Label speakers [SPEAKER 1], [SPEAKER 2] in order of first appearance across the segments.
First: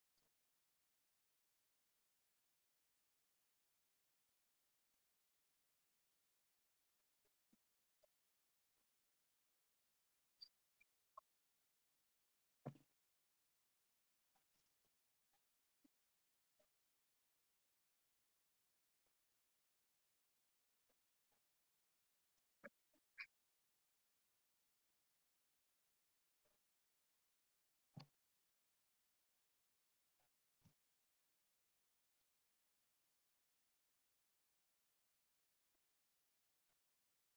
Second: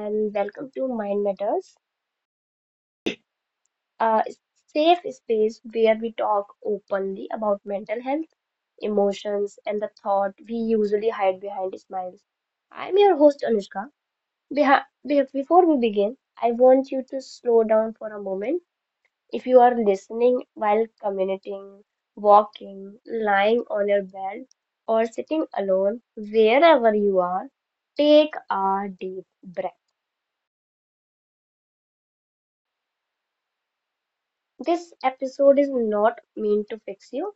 [SPEAKER 1] and welcome to Mind Matters, a safe space where we talk openly about mental health, emotions, and the thought we usually hide behind smiles. I'm your host, Anushka. Before we begin, I want you to slow down for a moment. If you are listening while commuting, walking, lying on your bed, or sitting alone, wherever you are, take a deep breath. This episode is not meant to fix you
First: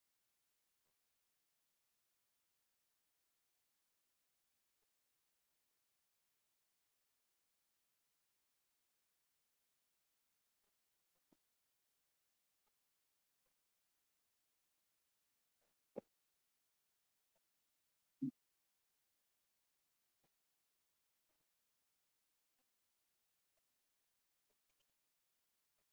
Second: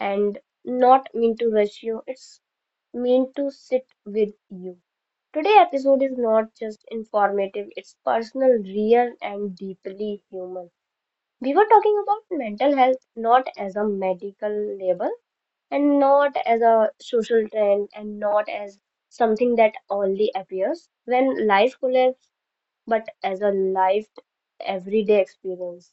[SPEAKER 1] and not meant to rush you. It's meant to sit with you. Today's episode is not just informative, it's personal, real and deeply human. We were talking about mental health not as a medical label and not as a social trend and not as something that only appears when life collapses but as a life everyday experience.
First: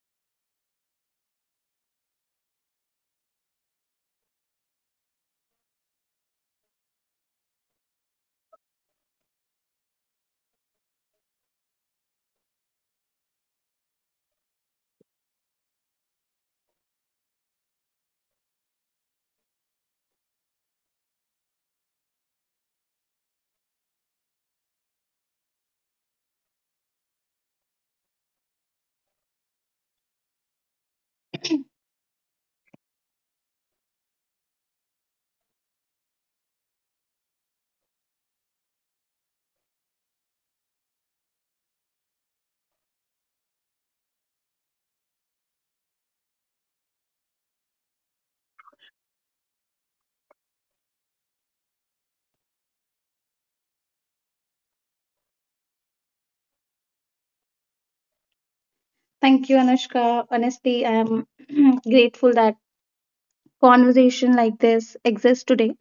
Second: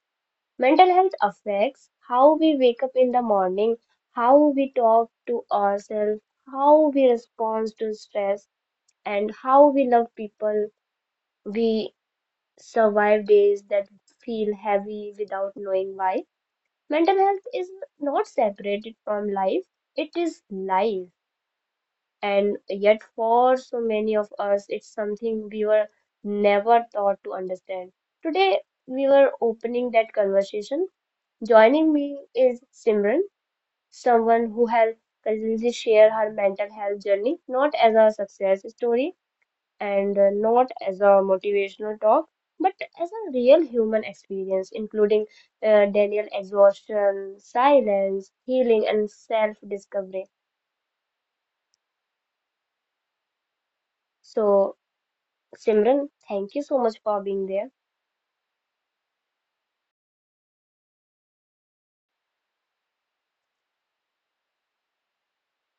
[SPEAKER 1] Mental health affects how we wake up in the morning, how we talk to ourselves, how we respond to stress, and how we love people. We survive days that feel heavy without knowing why. Mental health is not separated from life, it is life. And yet, for so many of us, it's something we were never taught to understand. Today, we were opening that conversation. Joining me is Simran, someone who has consistently shared her mental health journey, not as a success story and not as a motivational talk, but as a real human experience, including Daniel exhaustion, silence, healing, and self discovery. So, Simran, thank you so much for being there.
[SPEAKER 2] Thank you, Anushka. Honestly, I am grateful that conversation like this exists today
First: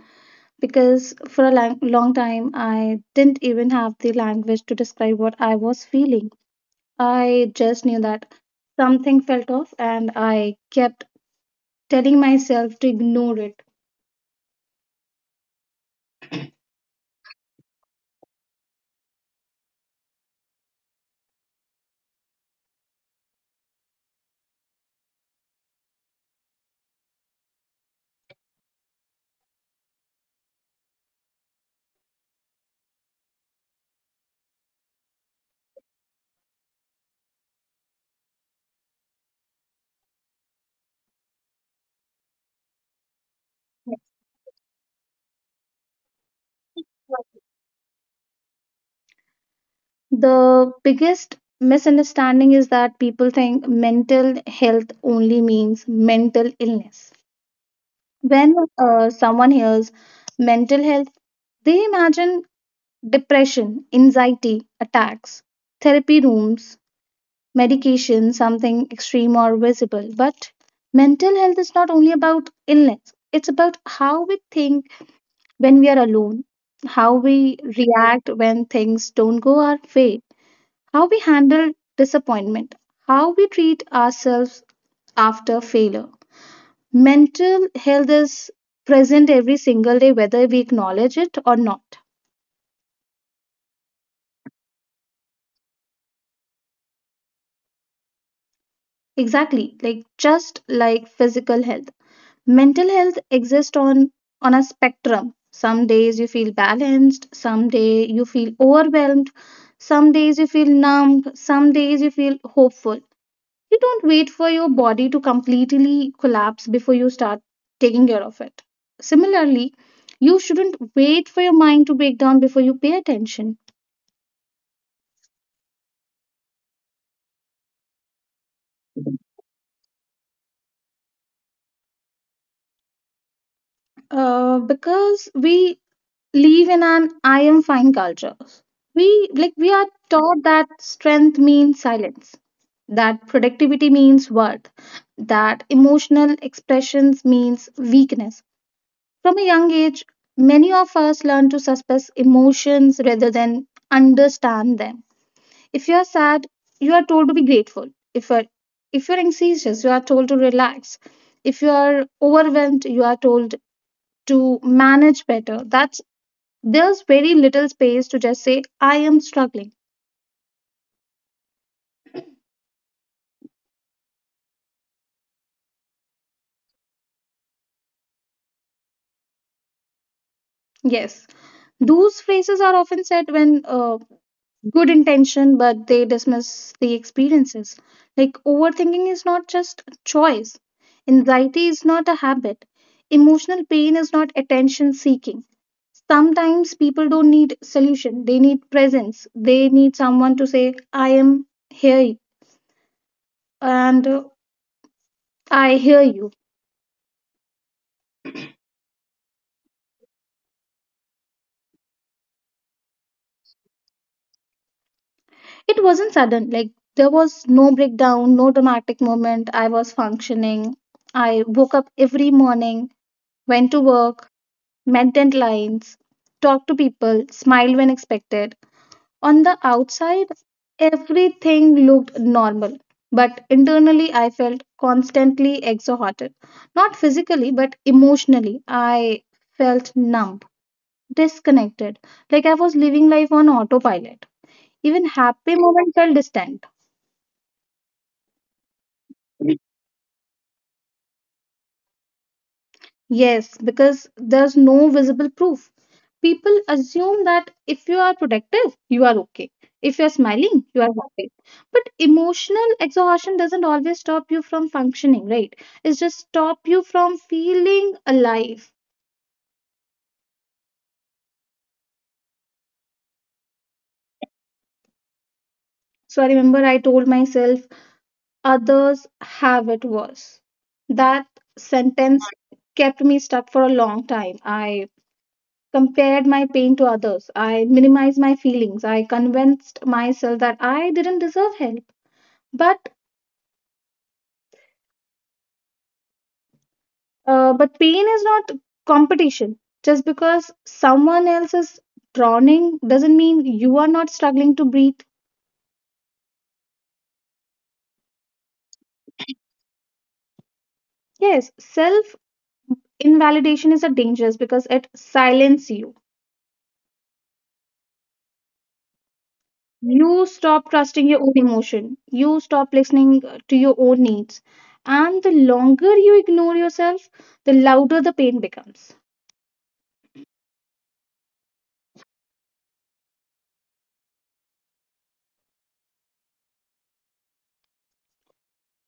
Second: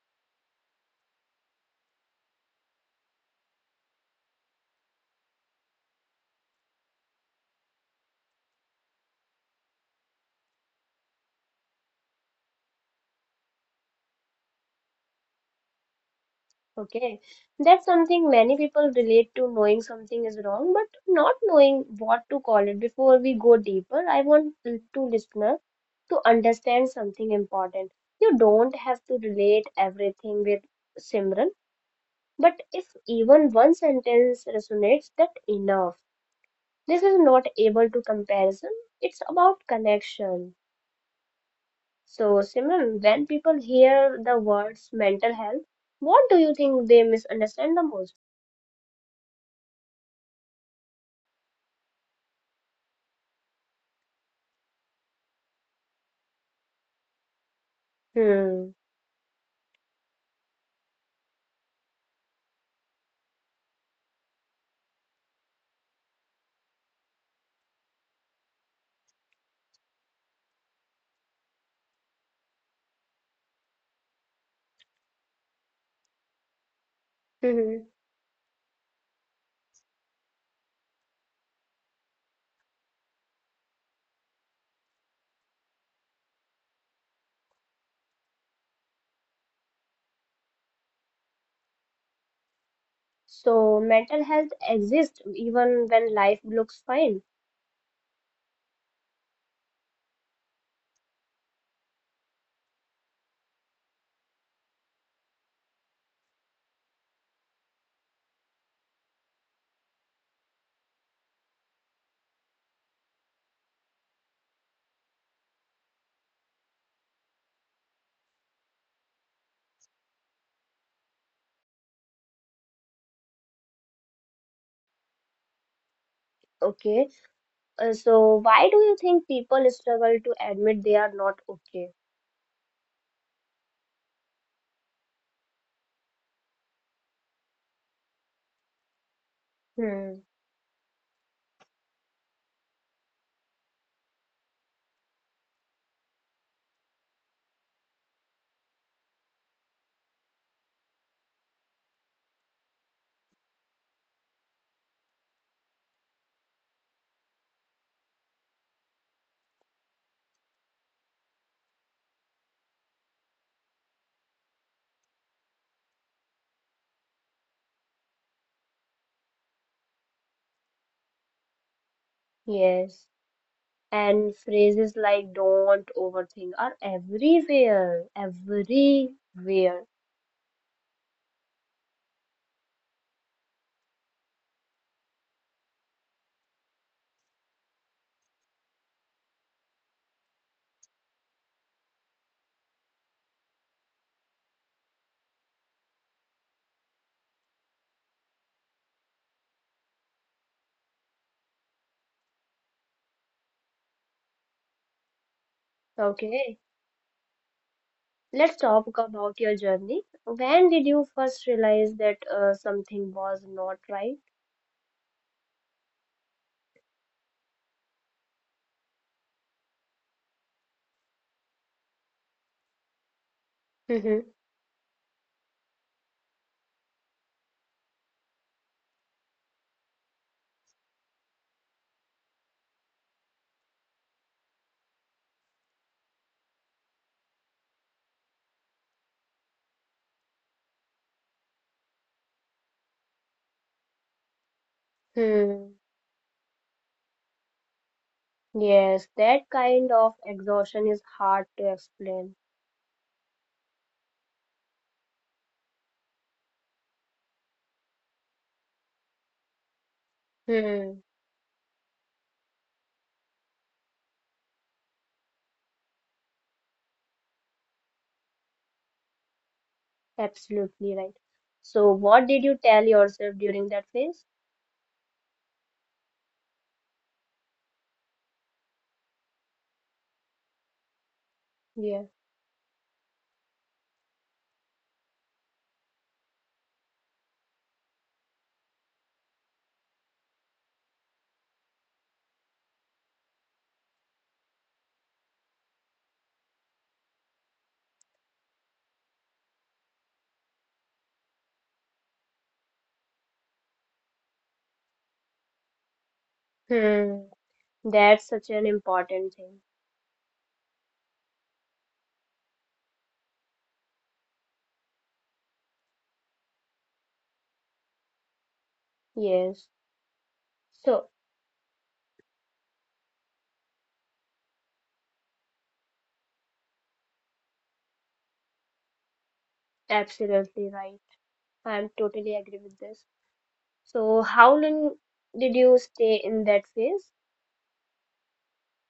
[SPEAKER 2] because for a long, long time I didn't even have the language to describe what I was feeling. I just knew that something felt off and I kept telling myself to ignore it.
[SPEAKER 1] Okay, that's something many people relate to, knowing something is wrong, but not knowing what to call it. Before we go deeper, I want to listener to understand something important. You don't have to relate everything with Simran, but if even one sentence resonates, that enough. This is not able to comparison. It's about connection. So Simran, when people hear the words mental health, what do you think they misunderstand the most?
[SPEAKER 2] The biggest misunderstanding is that people think mental health only means mental illness. When
[SPEAKER 1] Hmm.
[SPEAKER 2] someone hears mental health, they imagine depression, anxiety, attacks, therapy rooms, medication, something extreme or visible. But mental health is not only about illness, it's about how we think when we are alone, how we
[SPEAKER 1] Mm-hmm.
[SPEAKER 2] react when things don't go our way, how we handle disappointment, how we treat ourselves after failure. Mental health is present every single day, whether we acknowledge it or not.
[SPEAKER 1] So mental health exists even when life looks fine.
[SPEAKER 2] Exactly, like just like physical health. Mental health exists on a spectrum. Some days you feel balanced, some day you feel overwhelmed, some days you feel numb, some days you feel hopeful. You don't wait for your body to completely collapse before you start taking care of it. Similarly, you shouldn't wait for your mind to break down before you pay attention.
[SPEAKER 1] Okay. So why do you think people struggle to admit they are not okay?
[SPEAKER 2] Because we live in an I am fine culture. We like we are
[SPEAKER 1] Hmm.
[SPEAKER 2] taught that strength means silence, that productivity means worth, that emotional expressions means weakness. From a young age, many of us learn to suppress emotions rather than understand them. If you are sad, you are told to be grateful. If you are if you're anxious, you are told to relax. If you are overwhelmed, you are told to manage better. That's there's very little space to just say I am struggling.
[SPEAKER 1] Yes. And phrases like don't overthink are everywhere. Everywhere.
[SPEAKER 2] Yes, those phrases are often said when good intention, but they dismiss the experiences. Like overthinking is not just a choice. Anxiety is not a habit. Emotional pain is not attention seeking. Sometimes people don't need solution. They need presence. They need someone to say, "I am here and I hear you."
[SPEAKER 1] Okay. Let's talk about your journey. When did you first realize that something was not right?
[SPEAKER 2] It wasn't sudden, like there was no breakdown, no dramatic moment. I was functioning. I woke up every morning, went to work,
[SPEAKER 1] Mm-hmm.
[SPEAKER 2] met deadlines, talked to people, smiled when expected. On the outside, everything looked normal, but internally, I felt constantly exhausted. Not physically, but emotionally, I felt numb, disconnected, like I was living life on autopilot. Even happy
[SPEAKER 1] Hmm.
[SPEAKER 2] moments felt distant.
[SPEAKER 1] Yes, that kind of exhaustion is hard to explain.
[SPEAKER 2] Yes, because there's no visible proof. People assume that if you are protective, you are okay. If you're smiling, you are
[SPEAKER 1] Hmm,
[SPEAKER 2] happy. But emotional exhaustion doesn't always stop you from functioning, right? It's just stop you from feeling alive.
[SPEAKER 1] absolutely right. So, what did you tell yourself during that phase?
[SPEAKER 2] So I remember I told myself, others have it worse. That
[SPEAKER 1] Yeah.
[SPEAKER 2] sentence kept me stuck for a long time. I compared my pain to others. I minimized my feelings. I convinced myself that I didn't deserve help. But but pain is not competition. Just because someone else is drowning doesn't mean you are not struggling to breathe.
[SPEAKER 1] Hmm, that's such an important thing.
[SPEAKER 2] Yes, self invalidation is a dangerous because it silences you.
[SPEAKER 1] Yes.
[SPEAKER 2] You stop trusting
[SPEAKER 1] So,
[SPEAKER 2] your own emotion. You stop listening to your own needs. And the longer you ignore yourself, the louder the pain becomes.
[SPEAKER 1] absolutely right. I'm totally agree with this. So, how long did you stay in that phase?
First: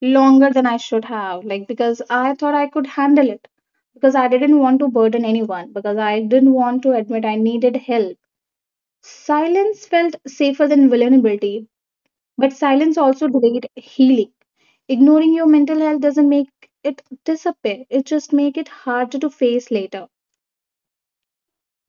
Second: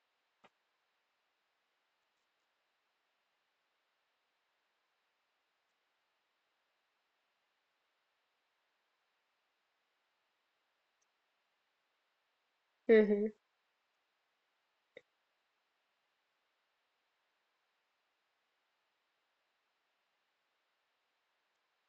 [SPEAKER 2] Longer than I should have, like because I thought I could handle it, because I didn't want to burden anyone, because I didn't want to admit I needed help. Silence felt safer than vulnerability, but silence also delayed healing. Ignoring your mental health doesn't make it disappear, it just makes it harder to face later.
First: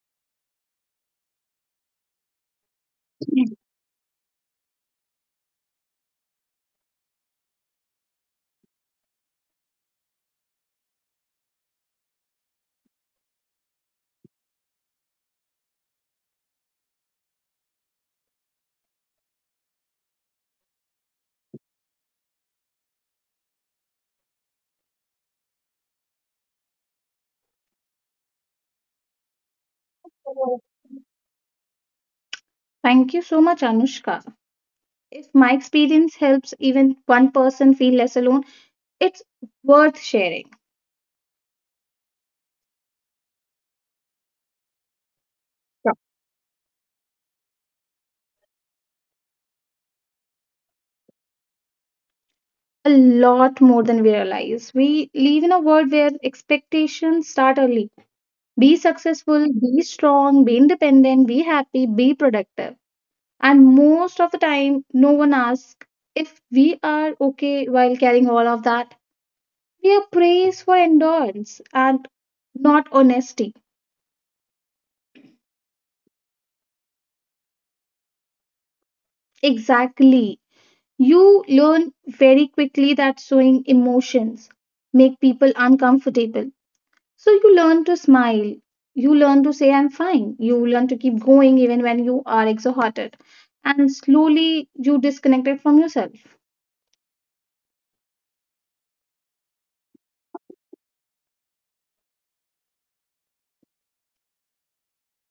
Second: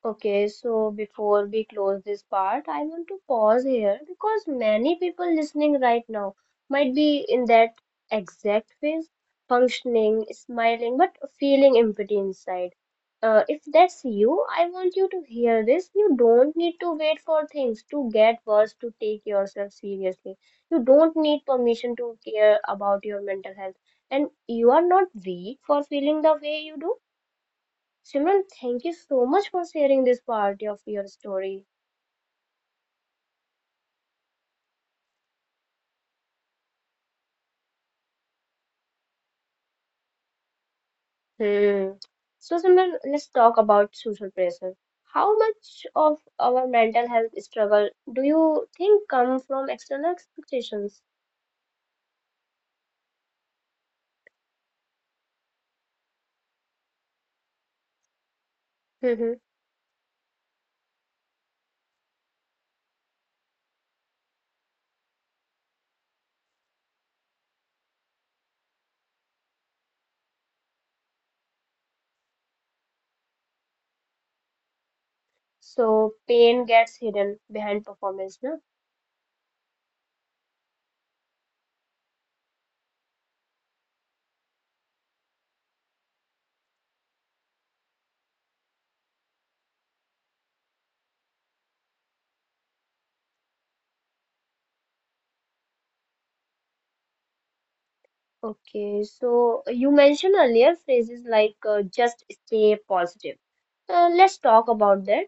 [SPEAKER 1] Okay, so before we close this part, I want to pause here because many people listening right now might be in that exact phase, functioning, smiling, but feeling empty inside. If that's you, I want you to hear this. You don't need to wait for things to get worse to take yourself seriously. You don't need permission to care about your mental health. And you are not weak for feeling the way you do. Simran, thank you so much for sharing this part of your story.
[SPEAKER 2] Thank you so much, Anushka. If my experience helps even one person feel less alone, it's worth sharing.
[SPEAKER 1] Hmm. So, Simran, let's talk about social pressure. How much of our mental health struggle do you think come from external expectations?
[SPEAKER 2] A lot more than we realize. We live in a world where expectations start early. Be
[SPEAKER 1] Mm-hmm.
[SPEAKER 2] successful, be strong, be independent, be happy, be productive. And most of the time, no one asks if we are okay while carrying all of that. We are praised for endurance and not honesty.
[SPEAKER 1] So, pain gets hidden behind performance, no?
[SPEAKER 2] Exactly. You learn very quickly that showing emotions make people uncomfortable. So you learn to smile. You learn to say, I'm fine. You learn to keep going even when you are exhausted. And slowly you disconnect it from yourself.
[SPEAKER 1] Okay, so you mentioned earlier phrases like just stay positive. Let's talk about that.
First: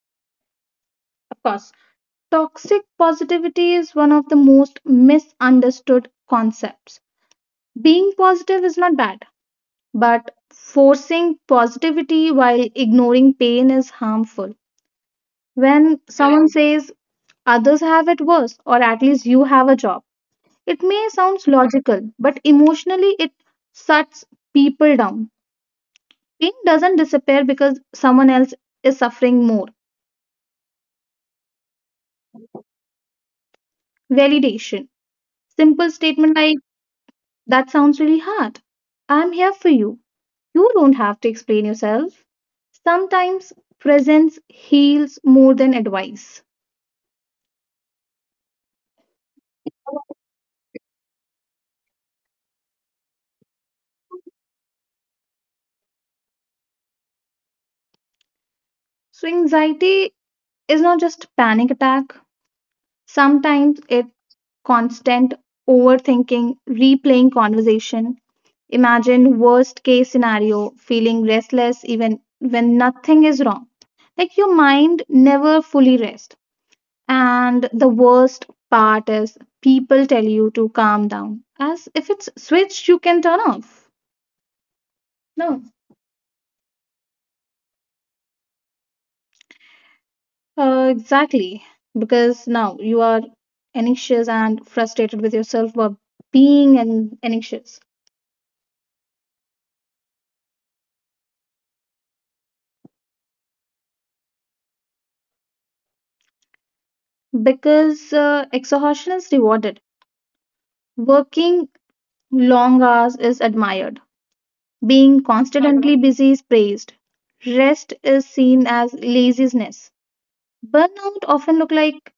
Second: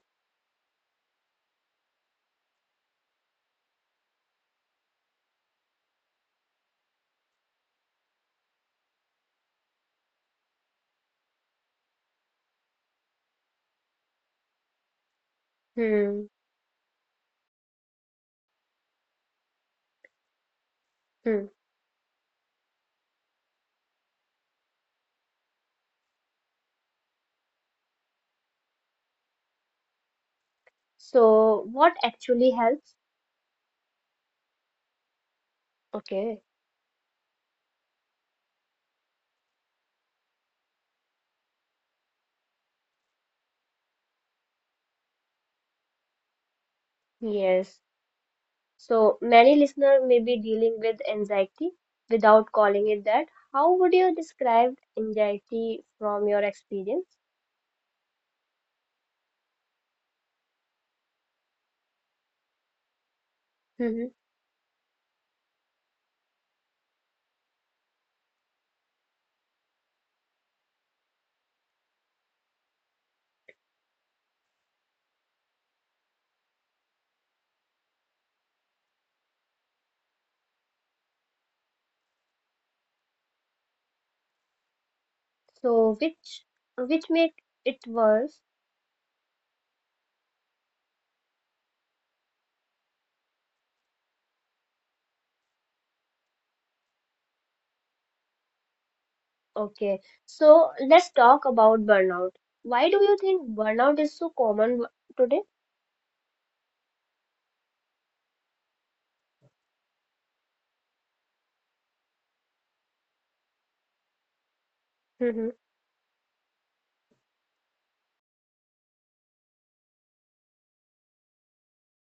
[SPEAKER 2] Of course, toxic positivity is one of the most misunderstood concepts. Being positive is not bad, but forcing positivity while ignoring pain is harmful. When
[SPEAKER 1] Hmm.
[SPEAKER 2] someone says others have it worse, or at least you have a job, it may
[SPEAKER 1] Hmm.
[SPEAKER 2] sound logical, but emotionally it shuts people down. Pain doesn't disappear because someone else is suffering more.
[SPEAKER 1] So, what actually helps?
[SPEAKER 2] Validation. Simple statement
[SPEAKER 1] Okay.
[SPEAKER 2] like, that sounds really hard. I'm here for you. You don't have to explain yourself. Sometimes presence heals more than advice.
[SPEAKER 1] Yes. So many listeners may be dealing with anxiety without calling it that. How would you describe anxiety from your experience?
[SPEAKER 2] So, anxiety is not just panic attack. Sometimes it
[SPEAKER 1] Hmm.
[SPEAKER 2] constant overthinking, replaying conversation. Imagine worst case scenario, feeling restless even when nothing is wrong. Like your mind never fully rests. And the worst part is people tell you to calm down as if it's switched you can turn off. No,
[SPEAKER 1] So which make it worse?
[SPEAKER 2] exactly. Because now you are anxious and frustrated with yourself for being an anxious.
[SPEAKER 1] Okay. So let's talk about burnout. Why do you think burnout is so common today?
[SPEAKER 2] Because exhaustion is rewarded. Working long hours is admired. Being
[SPEAKER 1] Hmm.
[SPEAKER 2] constantly busy is praised. Rest is seen as laziness. Burnout often look like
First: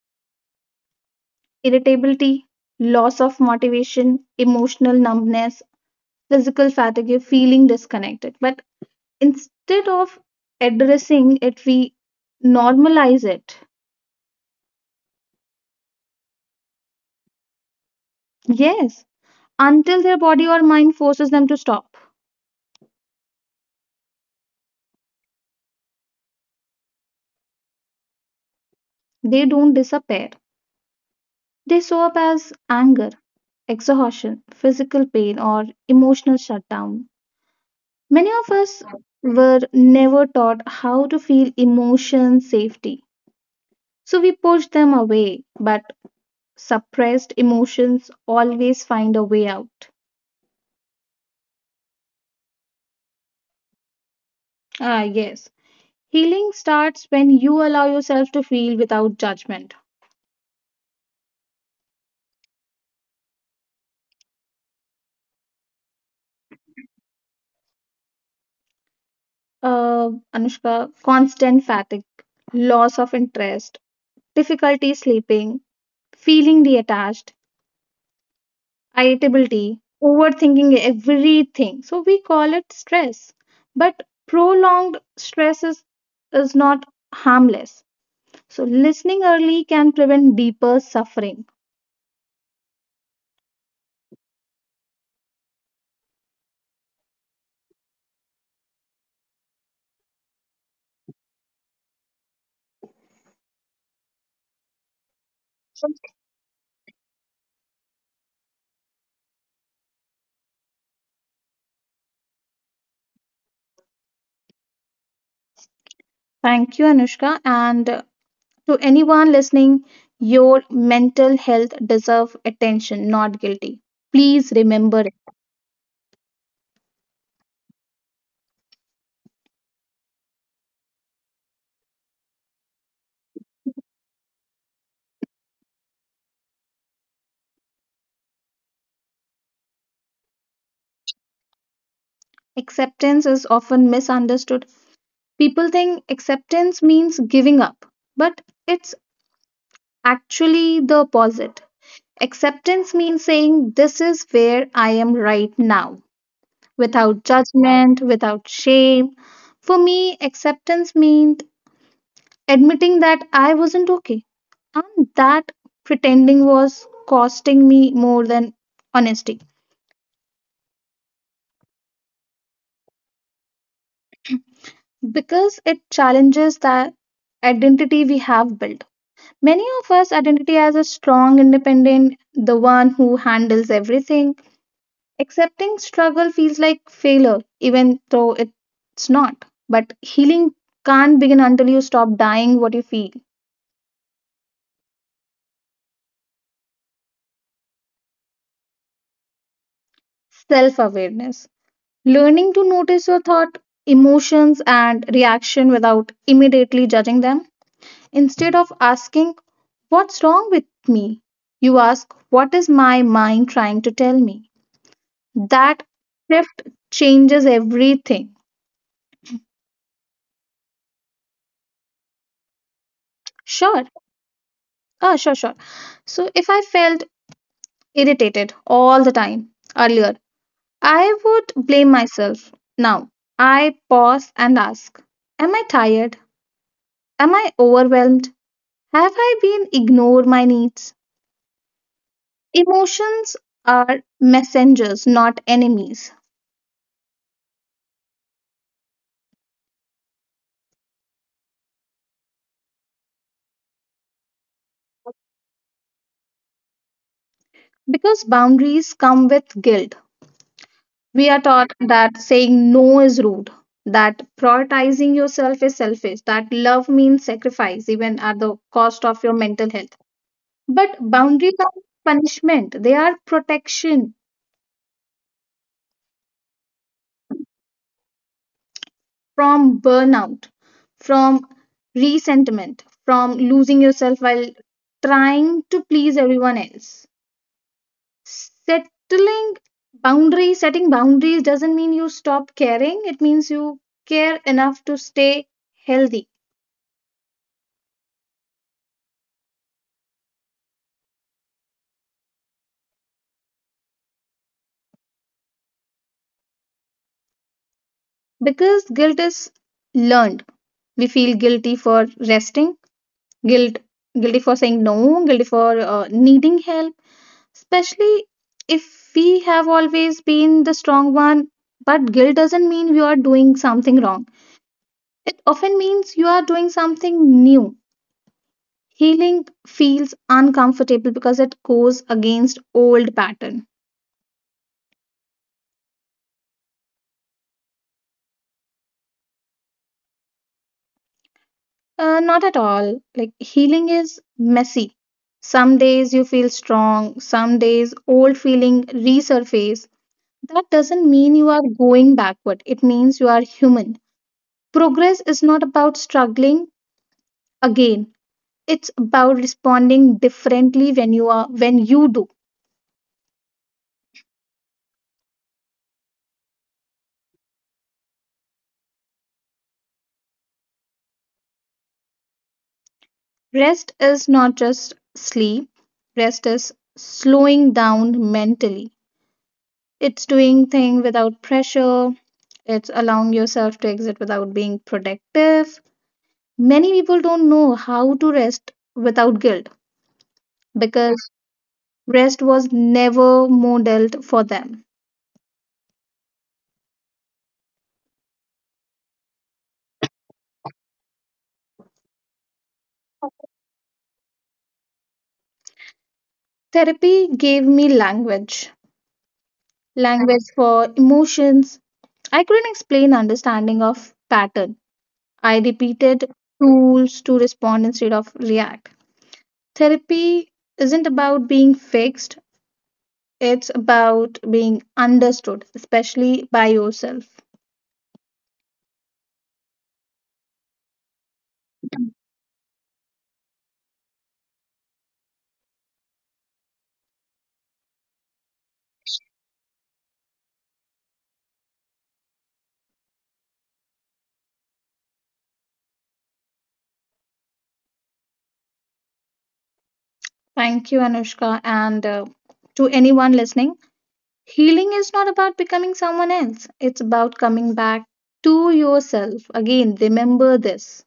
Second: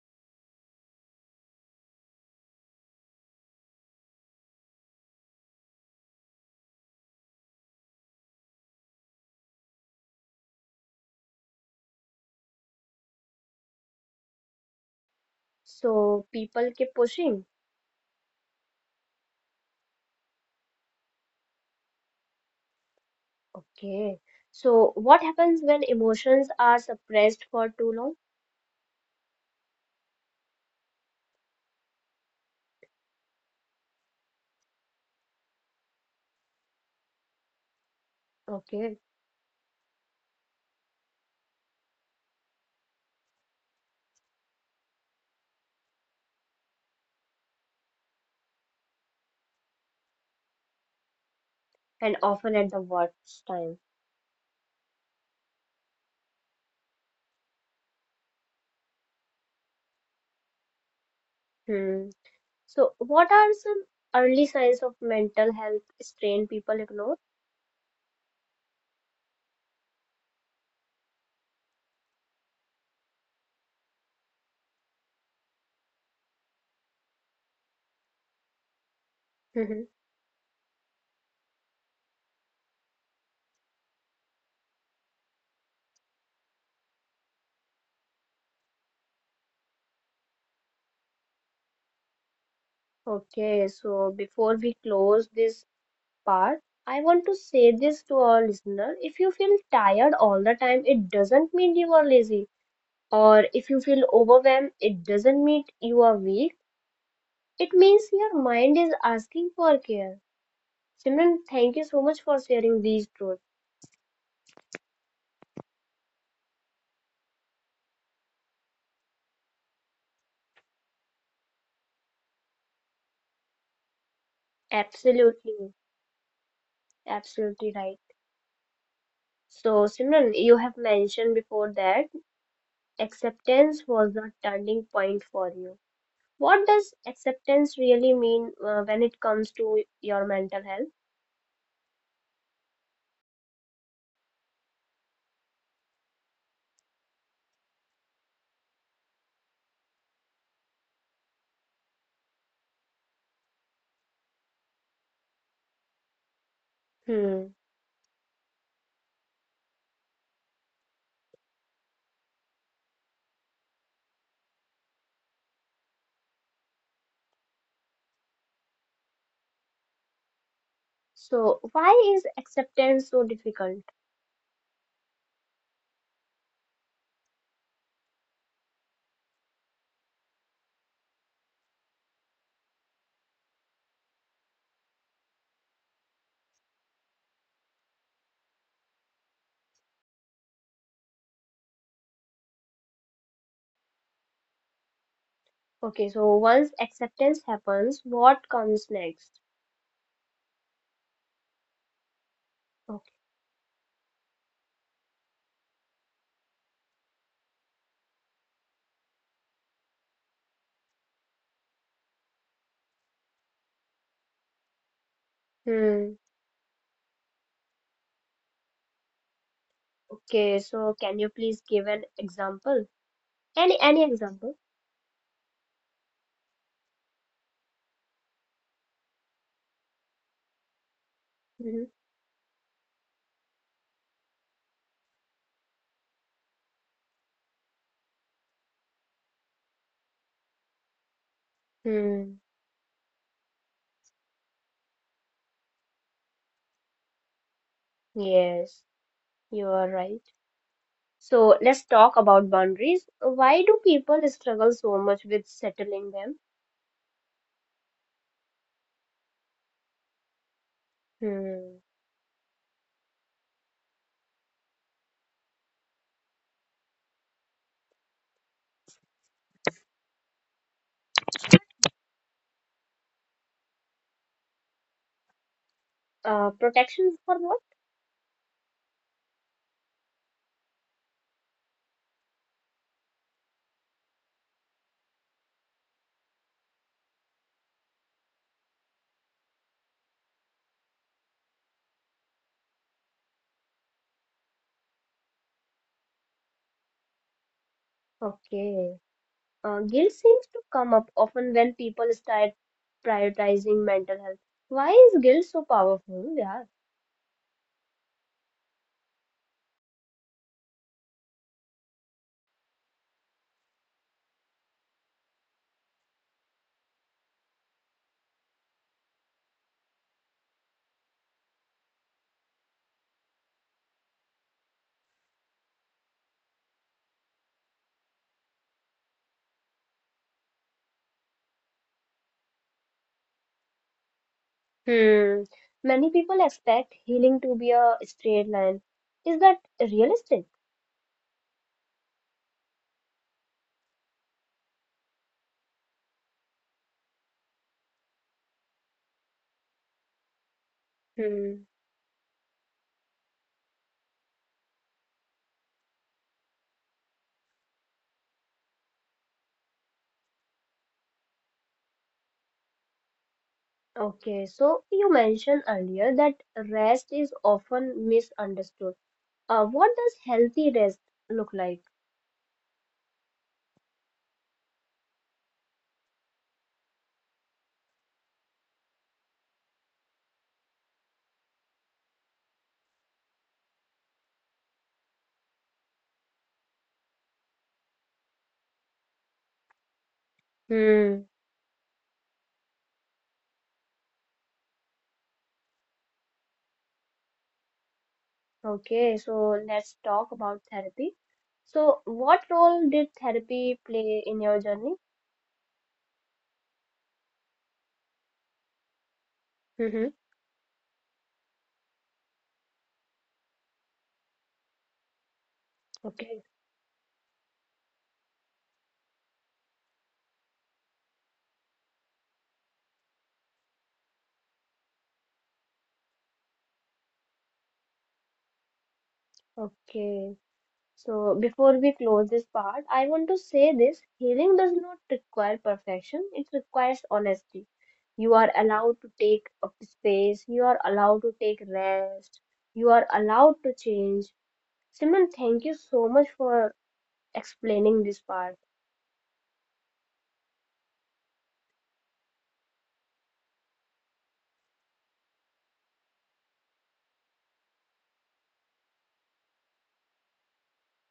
[SPEAKER 2] irritability, loss of motivation, emotional numbness, physical fatigue, feeling disconnected. But instead of addressing it, we normalize it.
[SPEAKER 1] So people keep pushing.
[SPEAKER 2] Yes, until their body or mind forces them to stop.
[SPEAKER 1] Okay. So what happens when emotions are suppressed for too long?
[SPEAKER 2] They don't disappear. They show up as anger, exhaustion, physical pain, or emotional shutdown. Many of us
[SPEAKER 1] Okay.
[SPEAKER 2] were never taught how to feel emotion safety, so we pushed them away, but suppressed emotions always find a way out.
[SPEAKER 1] And often at the worst time.
[SPEAKER 2] Ah, yes. Healing starts when you allow yourself to feel without judgment.
[SPEAKER 1] Hmm. So, what are some early signs of mental health strain people ignore?
[SPEAKER 2] Anushka, constant fatigue, loss of interest, difficulty sleeping, feeling detached, irritability,
[SPEAKER 1] Mhm.
[SPEAKER 2] overthinking everything. So we call it stress. But prolonged stress is, not harmless. So listening early can prevent deeper suffering.
[SPEAKER 1] Okay, so before we close this part, I want to say this to our listener. If you feel tired all the time, it doesn't mean you are lazy. Or if you feel overwhelmed, it doesn't mean you are weak. It means your mind is asking for care. Simran, thank you so much for sharing these truths.
[SPEAKER 2] Thank you, Anushka. And to anyone listening, your mental health deserves attention, not guilty. Please remember it.
[SPEAKER 1] Absolutely, absolutely right. So, Simran, you have mentioned before that acceptance was the turning point for you. What does acceptance really mean when it comes to your mental health?
[SPEAKER 2] Acceptance is often misunderstood. People think acceptance means giving up, but it's actually the opposite. Acceptance means saying, This is where I am right now, without
[SPEAKER 1] Hmm.
[SPEAKER 2] judgment, without shame. For me, acceptance meant admitting that I wasn't okay and that pretending was costing me more than honesty.
[SPEAKER 1] So, why is acceptance so difficult?
[SPEAKER 2] Because it challenges the identity we have built. Many of us identity as a strong, independent, the one who handles everything. Accepting struggle feels like failure, even though it's not. But healing can't begin until you stop dying what you feel.
[SPEAKER 1] Okay, so once acceptance happens, what comes next?
[SPEAKER 2] Self awareness. Learning to notice
[SPEAKER 1] Okay.
[SPEAKER 2] your thought, emotions, and reaction without immediately judging them. Instead of asking, What's wrong with me? You ask, What is my mind trying to tell me? That
[SPEAKER 1] Hmm.
[SPEAKER 2] shift changes everything.
[SPEAKER 1] Okay, so can you please give an example? Any
[SPEAKER 2] Sure.
[SPEAKER 1] any example?
[SPEAKER 2] Ah, sure. So if I felt irritated all the time. Earlier, I would
[SPEAKER 1] Hmm.
[SPEAKER 2] blame myself. Now, I pause and ask, Am I tired? Am I overwhelmed? Have I been ignored my needs?
[SPEAKER 1] Hmm.
[SPEAKER 2] Emotions are messengers, not enemies.
[SPEAKER 1] Yes, you are right. So let's talk about boundaries. Why do people struggle so much with settling them?
[SPEAKER 2] Because boundaries come with guilt. We are taught
[SPEAKER 1] Hmm.
[SPEAKER 2] that saying no is rude, that prioritizing yourself is selfish, that love means sacrifice, even at the cost of your mental health. But boundaries are punishment, they are protection
[SPEAKER 1] Protection for what?
[SPEAKER 2] from burnout, from resentment, from losing yourself while trying to please everyone else. Settling setting boundaries doesn't mean you stop caring, it means you care enough to stay healthy.
[SPEAKER 1] Okay. Guilt seems to come up often when people start prioritizing mental health. Why is guilt so powerful? Yeah.
[SPEAKER 2] Because guilt is learned. We feel guilty for resting, guilt guilty for saying no, guilty for needing help, especially if we have always been the strong one. But guilt doesn't mean you are doing something wrong, it often means you are doing something new. Healing feels uncomfortable because it goes against old pattern.
[SPEAKER 1] Hmm. Many people expect healing to be a straight line. Is that realistic?
[SPEAKER 2] Not at all. Like healing is messy. Some days you feel strong, some days old feeling resurface. That doesn't mean you are
[SPEAKER 1] Hmm.
[SPEAKER 2] going backward. It means you are human. Progress is not about struggling again. It's about responding differently when you are when you do.
[SPEAKER 1] Okay. So you mentioned earlier that rest is often misunderstood. What does healthy rest look like?
[SPEAKER 2] Rest is not just sleep. Rest is slowing down mentally. It's doing things without pressure. It's allowing yourself to exit without being productive. Many people don't know how to rest without guilt,
[SPEAKER 1] Hmm.
[SPEAKER 2] because rest was never modeled for them.
[SPEAKER 1] Okay, so let's talk about therapy. So, what role did therapy play in your journey?
[SPEAKER 2] Therapy gave me language,
[SPEAKER 1] Hmm.
[SPEAKER 2] language for emotions I couldn't explain, understanding of pattern I repeated,
[SPEAKER 1] Okay,
[SPEAKER 2] tools to respond instead of react. Therapy isn't about being fixed, it's about being understood, especially by yourself.
[SPEAKER 1] okay. So, before we close this part, I want to say this, healing does not require perfection, it requires honesty. You are allowed to take up space, you are allowed to take rest, you are allowed to change. Simon, thank you so much for explaining this part.
[SPEAKER 2] Thank you, Anushka. And to anyone listening, healing is not about becoming someone else, it's about coming back to yourself. Again, remember this.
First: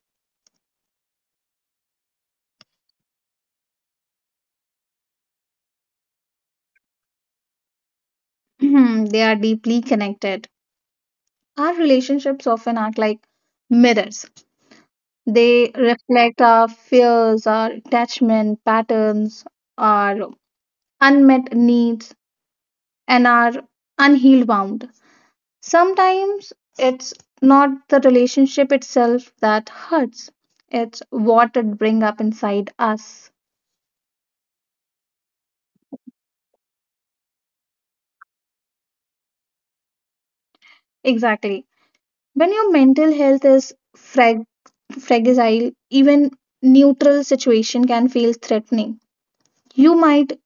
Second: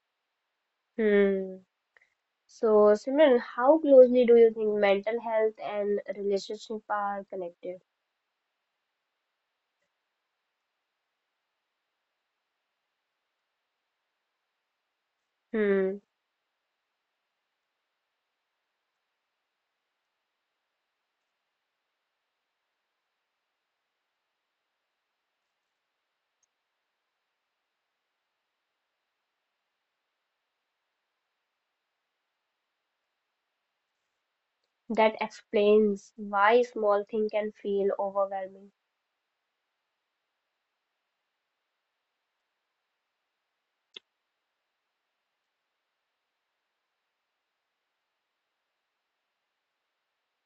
[SPEAKER 1] So, Simran, how closely do you think mental health and relationship are connected?
[SPEAKER 2] They are deeply connected. Our relationships often act like mirrors. They
[SPEAKER 1] Hmm,
[SPEAKER 2] reflect our fears, our attachment patterns, our unmet needs, and our unhealed wound. Sometimes it's not the relationship itself that hurts, it's what it brings up inside us.
[SPEAKER 1] that explains why small thing can feel overwhelming.
[SPEAKER 2] Exactly. When your mental health is fragile, even neutral situation can feel threatening. You might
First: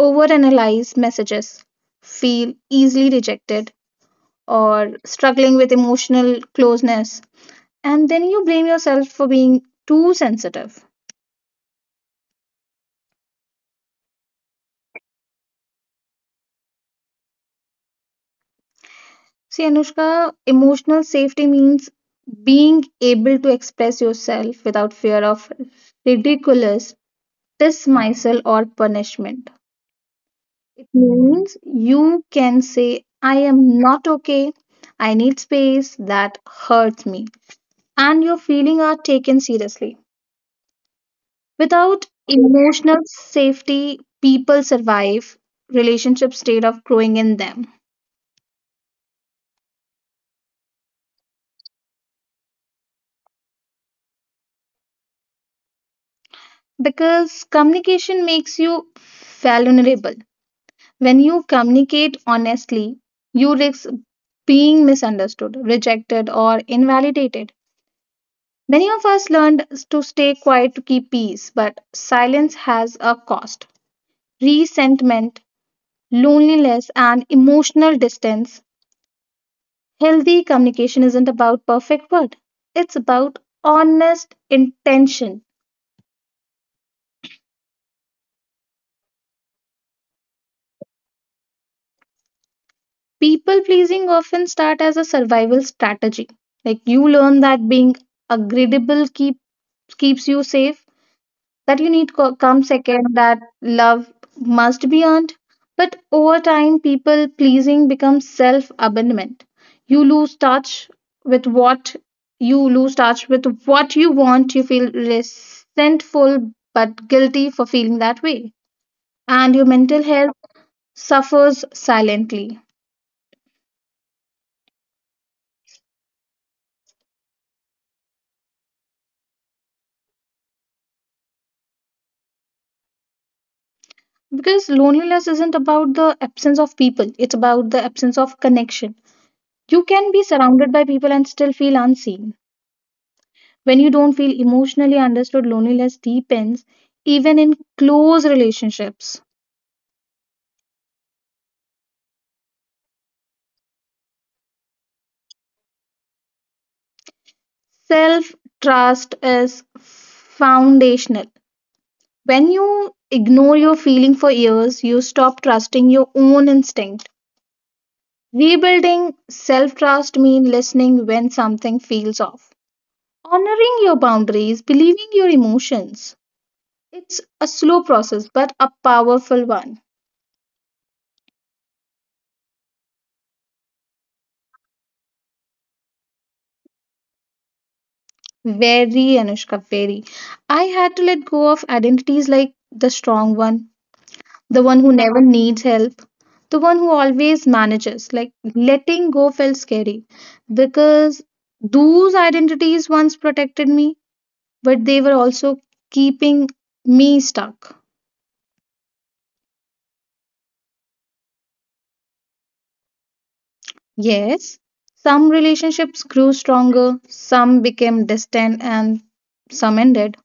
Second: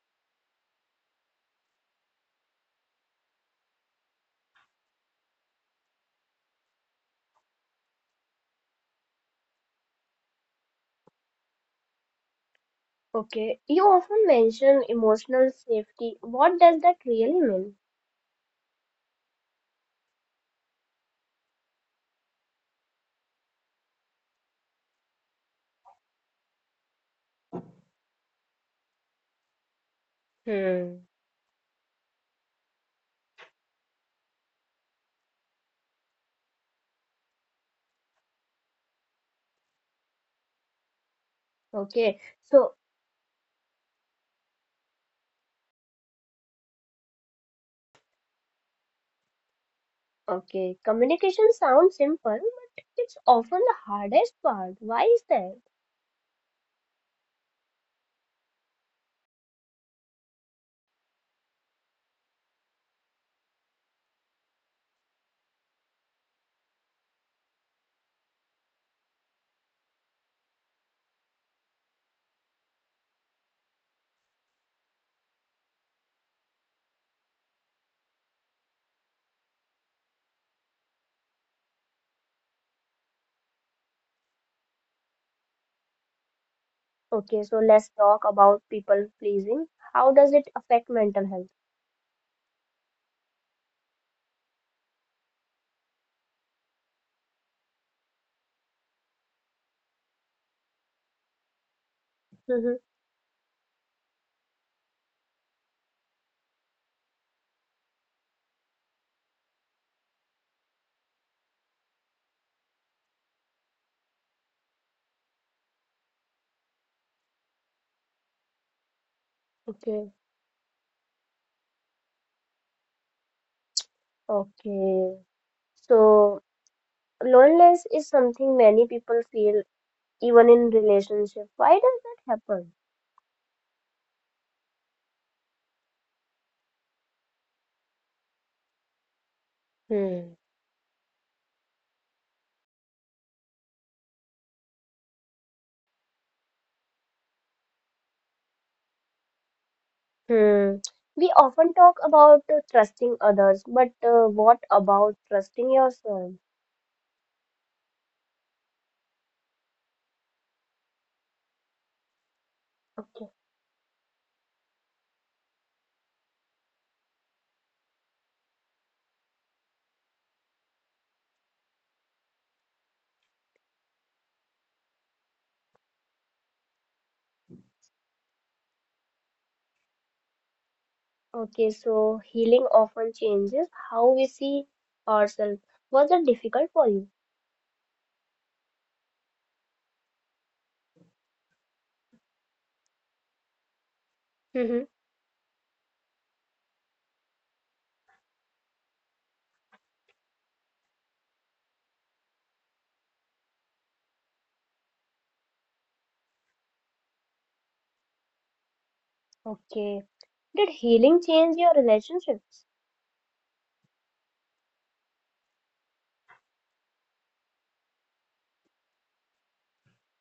[SPEAKER 2] overanalyze messages, feel easily rejected or struggling with emotional closeness. And then you blame yourself for being too sensitive.
[SPEAKER 1] Okay, you often mention emotional safety. What does that really mean?
[SPEAKER 2] See, Anushka, emotional safety means being able to express yourself without fear of ridiculous dismissal or punishment. It
[SPEAKER 1] Hmm.
[SPEAKER 2] means you can say, I am not okay, I need space, that hurts me. And your feelings are taken seriously. Without
[SPEAKER 1] Okay, so
[SPEAKER 2] emotional safety, people survive, relationships stay of growing in them.
[SPEAKER 1] okay, communication sounds simple, but it's often the hardest part. Why is that?
[SPEAKER 2] Because communication makes you vulnerable. When you communicate honestly, you risk being misunderstood, rejected, or invalidated. Many of us learned to stay quiet to keep peace, but silence has a cost. Resentment, loneliness, and emotional distance. Healthy communication isn't about perfect word. It's about honest intention.
[SPEAKER 1] Okay, so let's talk about people pleasing. How does it affect mental health?
[SPEAKER 2] People pleasing often start as a survival strategy. Like you learn that being agreeable keeps you safe, that you need come
[SPEAKER 1] Mm-hmm.
[SPEAKER 2] second, that love must be earned. But over time, people pleasing becomes self abandonment. You lose touch with what you lose touch with what you want. You feel resentful but guilty for feeling that way. And your mental
[SPEAKER 1] Okay.
[SPEAKER 2] health suffers silently.
[SPEAKER 1] Okay. So loneliness is something many people feel even in relationship. Why does that happen?
[SPEAKER 2] Because loneliness isn't about the absence of people, it's about the absence of connection. You can be
[SPEAKER 1] Hmm.
[SPEAKER 2] surrounded by people and still feel unseen. When you don't feel emotionally understood, loneliness deepens even in close relationships.
[SPEAKER 1] Hmm. We often talk about trusting others, but what about trusting yourself?
[SPEAKER 2] Self trust is foundational. When you
[SPEAKER 1] Okay.
[SPEAKER 2] ignore your feeling for years, you stop trusting your own instinct. Rebuilding self trust means listening when something feels off, honoring your boundaries, believing your emotions. It's a slow process, but a powerful one.
[SPEAKER 1] Okay, so healing often changes how we see ourselves. Was it difficult for you?
[SPEAKER 2] Very Anushka, very. I had to let go of identities like the strong one, the one
[SPEAKER 1] Mm-hmm.
[SPEAKER 2] who never needs help, the one who always manages. Like letting go felt scary because those identities once protected me, but they were also keeping me stuck.
[SPEAKER 1] Okay. Did healing change your relationships?
[SPEAKER 2] Yes, some relationships grew stronger, some became distant, and some ended.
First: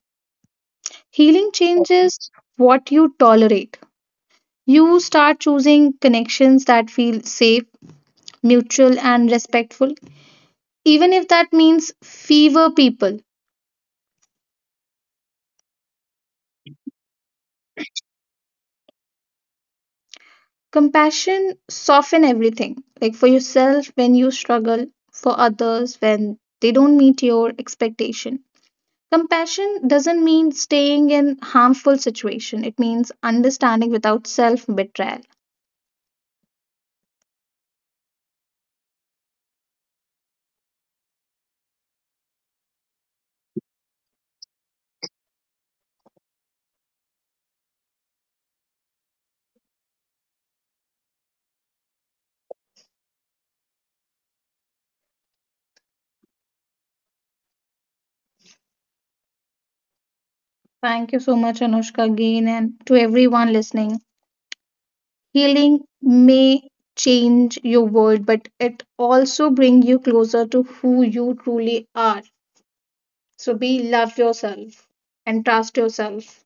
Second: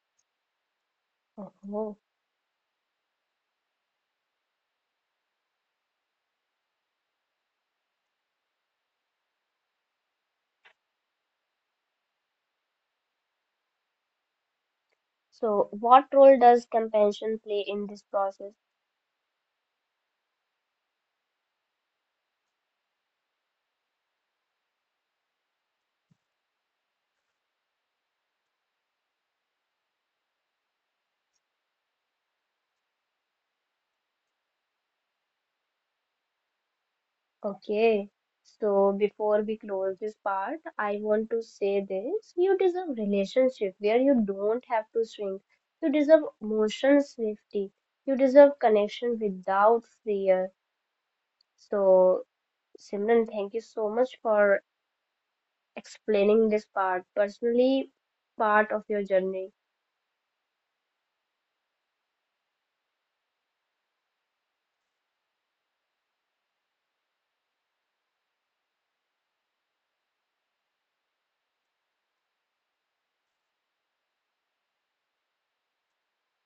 [SPEAKER 2] Healing
[SPEAKER 1] Oh.
[SPEAKER 2] changes what you tolerate. You start choosing connections that feel safe, mutual, and respectful, even if that means fewer people.
[SPEAKER 1] So, what role does compassion play in this process?
[SPEAKER 2] Compassion soften everything, like for yourself when you struggle, for others when they don't meet your expectation. Compassion doesn't mean staying in harmful situation. It means understanding without self betrayal.
[SPEAKER 1] Okay, so before we close this part, I want to say this. You deserve relationship where you don't have to shrink. You deserve emotional safety. You deserve connection without fear. So, Simran, thank you so much for explaining this part, personally part of your journey.
[SPEAKER 2] Thank you so much, Anushka, again, and to everyone listening. Healing may change your world, but it also bring you closer to who you truly are. So be love yourself and trust yourself.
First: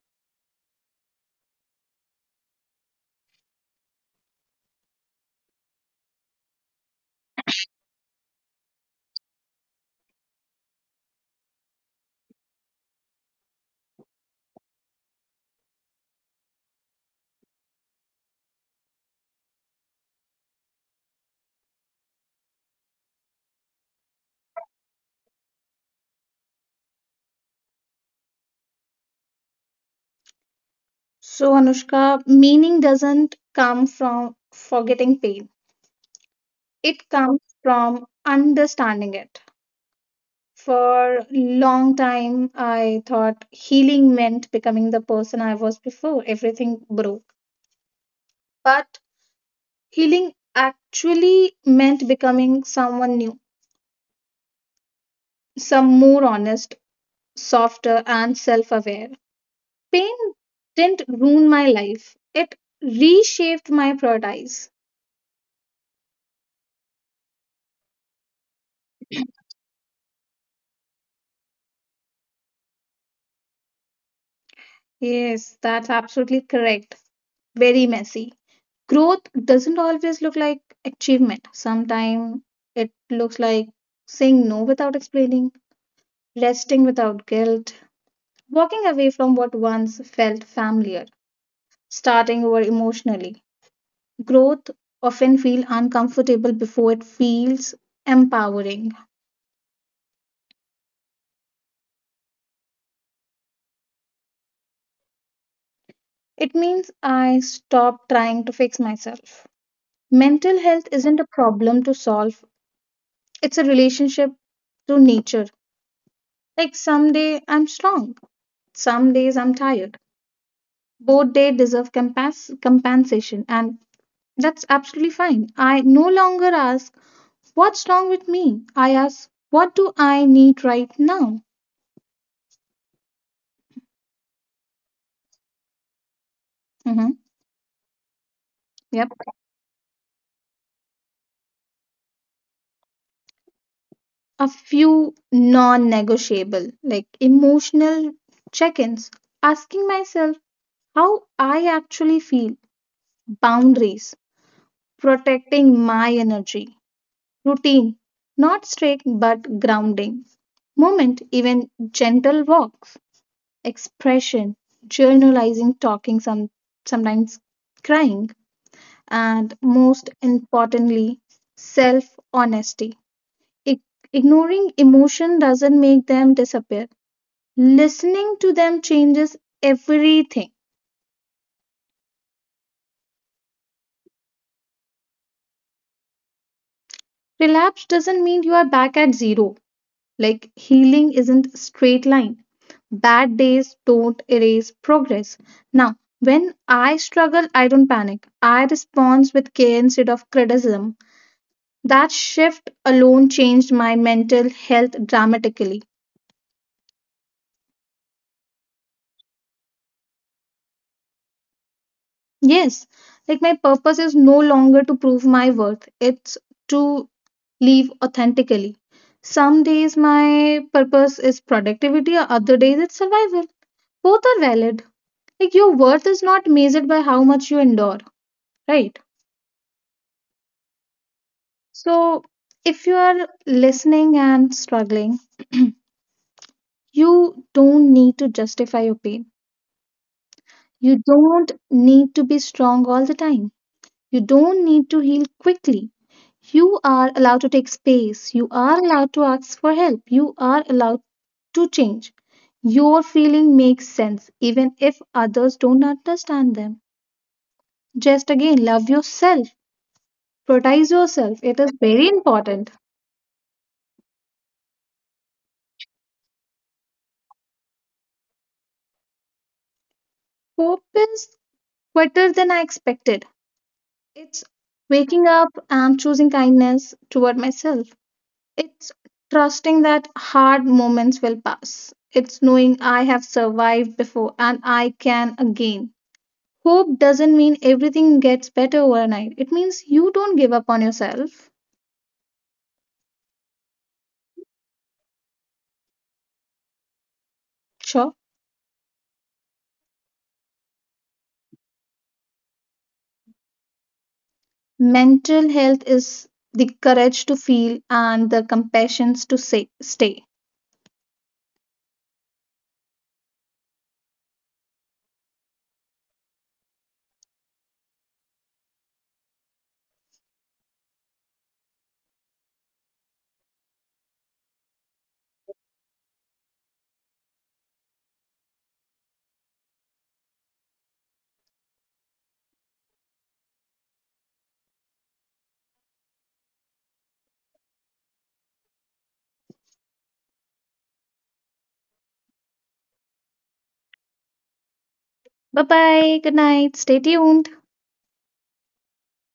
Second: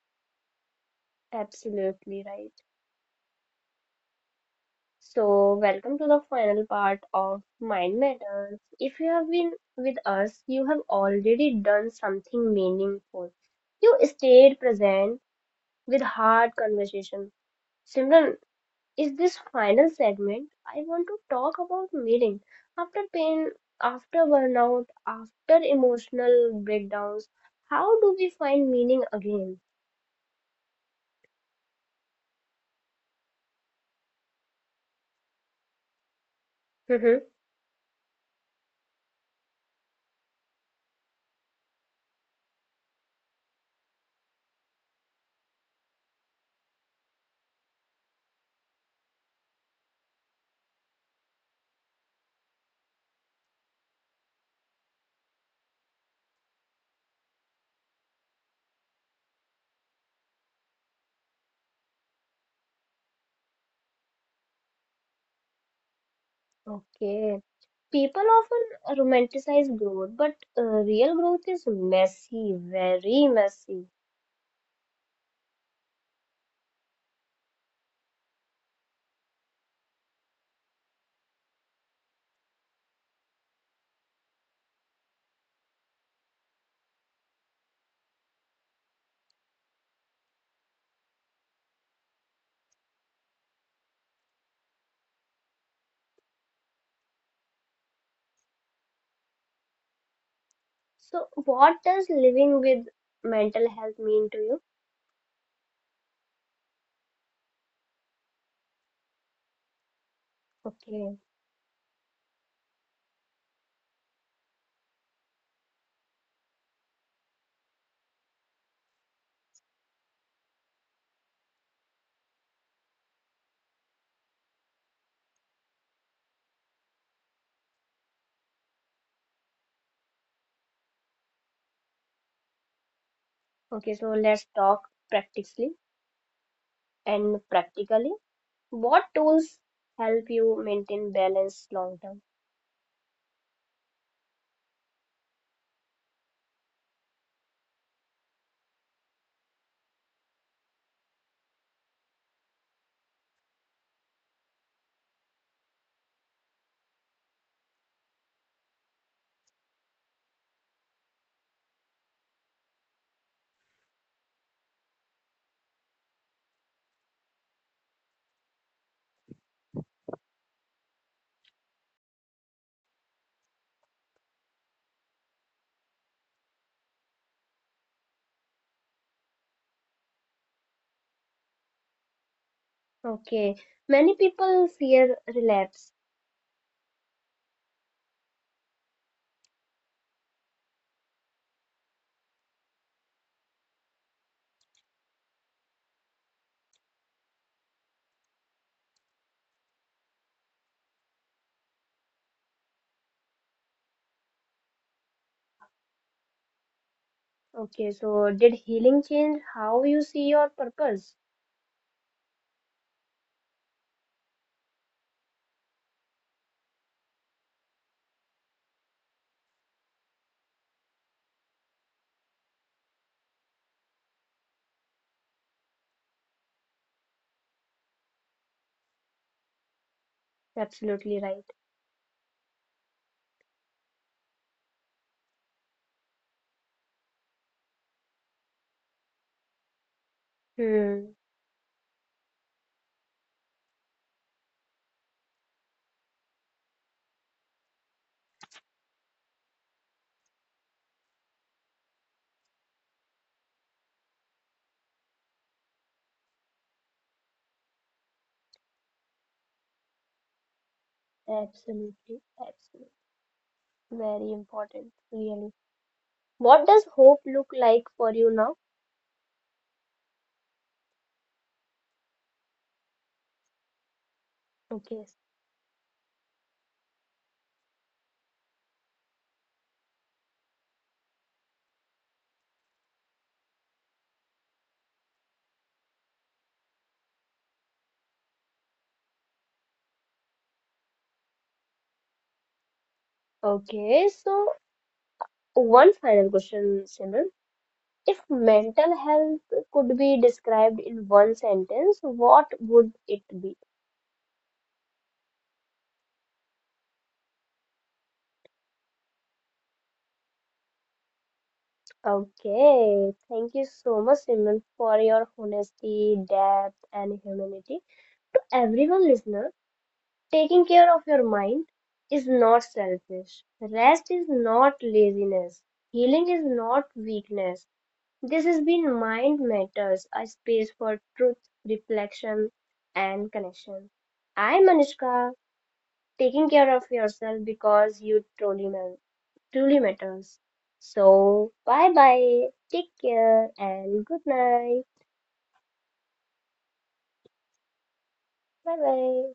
[SPEAKER 1] Absolutely right. So, welcome to the final part of Mind Matters. If you have been with us, you have already done something meaningful. You stayed present with hard conversation. Simran, is this final segment? I want to talk about meeting after pain, after burnout, after emotional breakdowns. How do we find meaning again?
[SPEAKER 2] So Anushka, meaning doesn't come from forgetting pain. It comes from understanding it. For long time, I thought healing meant becoming the person I was before everything broke. But healing actually meant becoming someone new, some more honest, softer, and self aware. Pain didn't ruin my life, it reshaped my priorities.
[SPEAKER 1] Okay. People often romanticize growth, but real growth is messy, very messy.
[SPEAKER 2] Yes, that's absolutely correct. Very messy. Growth doesn't always look like achievement, sometimes it looks like saying no without explaining, resting without guilt, walking away from what once felt familiar, starting over emotionally. Growth often feels uncomfortable before it feels empowering.
[SPEAKER 1] So, what does living with mental health mean to you?
[SPEAKER 2] It means I stop trying to fix myself. Mental health
[SPEAKER 1] Okay,
[SPEAKER 2] isn't a problem to solve, it's a relationship to nature. Like someday I'm strong, some days I'm tired. Both days deserve compensation, and that's absolutely fine. I no longer ask, what's wrong with me? I ask, what do I need right now?
[SPEAKER 1] okay, so let's talk practically
[SPEAKER 2] Mhm.
[SPEAKER 1] and practically. What
[SPEAKER 2] Yep.
[SPEAKER 1] tools help you maintain balance long term?
[SPEAKER 2] A few non negotiable, like emotional check ins, asking myself, how I actually feel, boundaries, protecting my energy, routine, not strict but grounding, moment, even gentle walks, expression, journalizing, talking, sometimes crying, and most importantly, self honesty. Ignoring emotion doesn't make them disappear. Listening to them changes everything.
[SPEAKER 1] Okay, many people fear relapse.
[SPEAKER 2] Relapse doesn't mean you are back at zero. Like healing isn't a straight line. Bad days don't erase progress. Now, when I struggle, I don't panic. I respond with care instead of criticism. That shift alone changed my mental health dramatically.
[SPEAKER 1] Okay, so did healing change how you see your purpose?
[SPEAKER 2] Yes, like my purpose is no longer to prove my worth, it's to live authentically. Some days my purpose is productivity, or other days it's survival. Both are valid. Like your worth is not measured by how much you endure, right?
[SPEAKER 1] Absolutely right.
[SPEAKER 2] So if you are listening and struggling, you don't need to justify your pain, you
[SPEAKER 1] Hmm,
[SPEAKER 2] don't need to be strong all the time, you don't need to heal quickly. You are allowed to take space, you are allowed to ask for help, you are allowed to change. Your feeling makes sense even if others don't understand them. Just again, love yourself. Prioritize yourself. It is very
[SPEAKER 1] absolutely,
[SPEAKER 2] important.
[SPEAKER 1] absolutely. Very important, really. What does hope look like for you now?
[SPEAKER 2] Hope is better than I expected. It's
[SPEAKER 1] Okay.
[SPEAKER 2] waking up and choosing kindness toward myself. It's trusting that hard moments will pass. It's knowing I have survived before and I can again. Hope doesn't mean everything gets better overnight. It means you don't give up on yourself.
[SPEAKER 1] Okay, so one final question, Simran.
[SPEAKER 2] Sure.
[SPEAKER 1] If mental health could be described in one sentence, what would it be?
[SPEAKER 2] Mental health is the courage to feel and the compassion to say, stay.
[SPEAKER 1] Okay, thank you so much, Simran, for your honesty, depth, and humanity. To everyone listener, taking care of your mind is not selfish. Rest is not laziness. Healing is not weakness. This has been Mind Matters, a space for truth, reflection, and connection. I'm Anushka, taking care of yourself because you truly, truly matters. So, bye bye, take care, and good night.
[SPEAKER 2] Bye bye. Good night. Stay tuned.
[SPEAKER 1] Bye bye.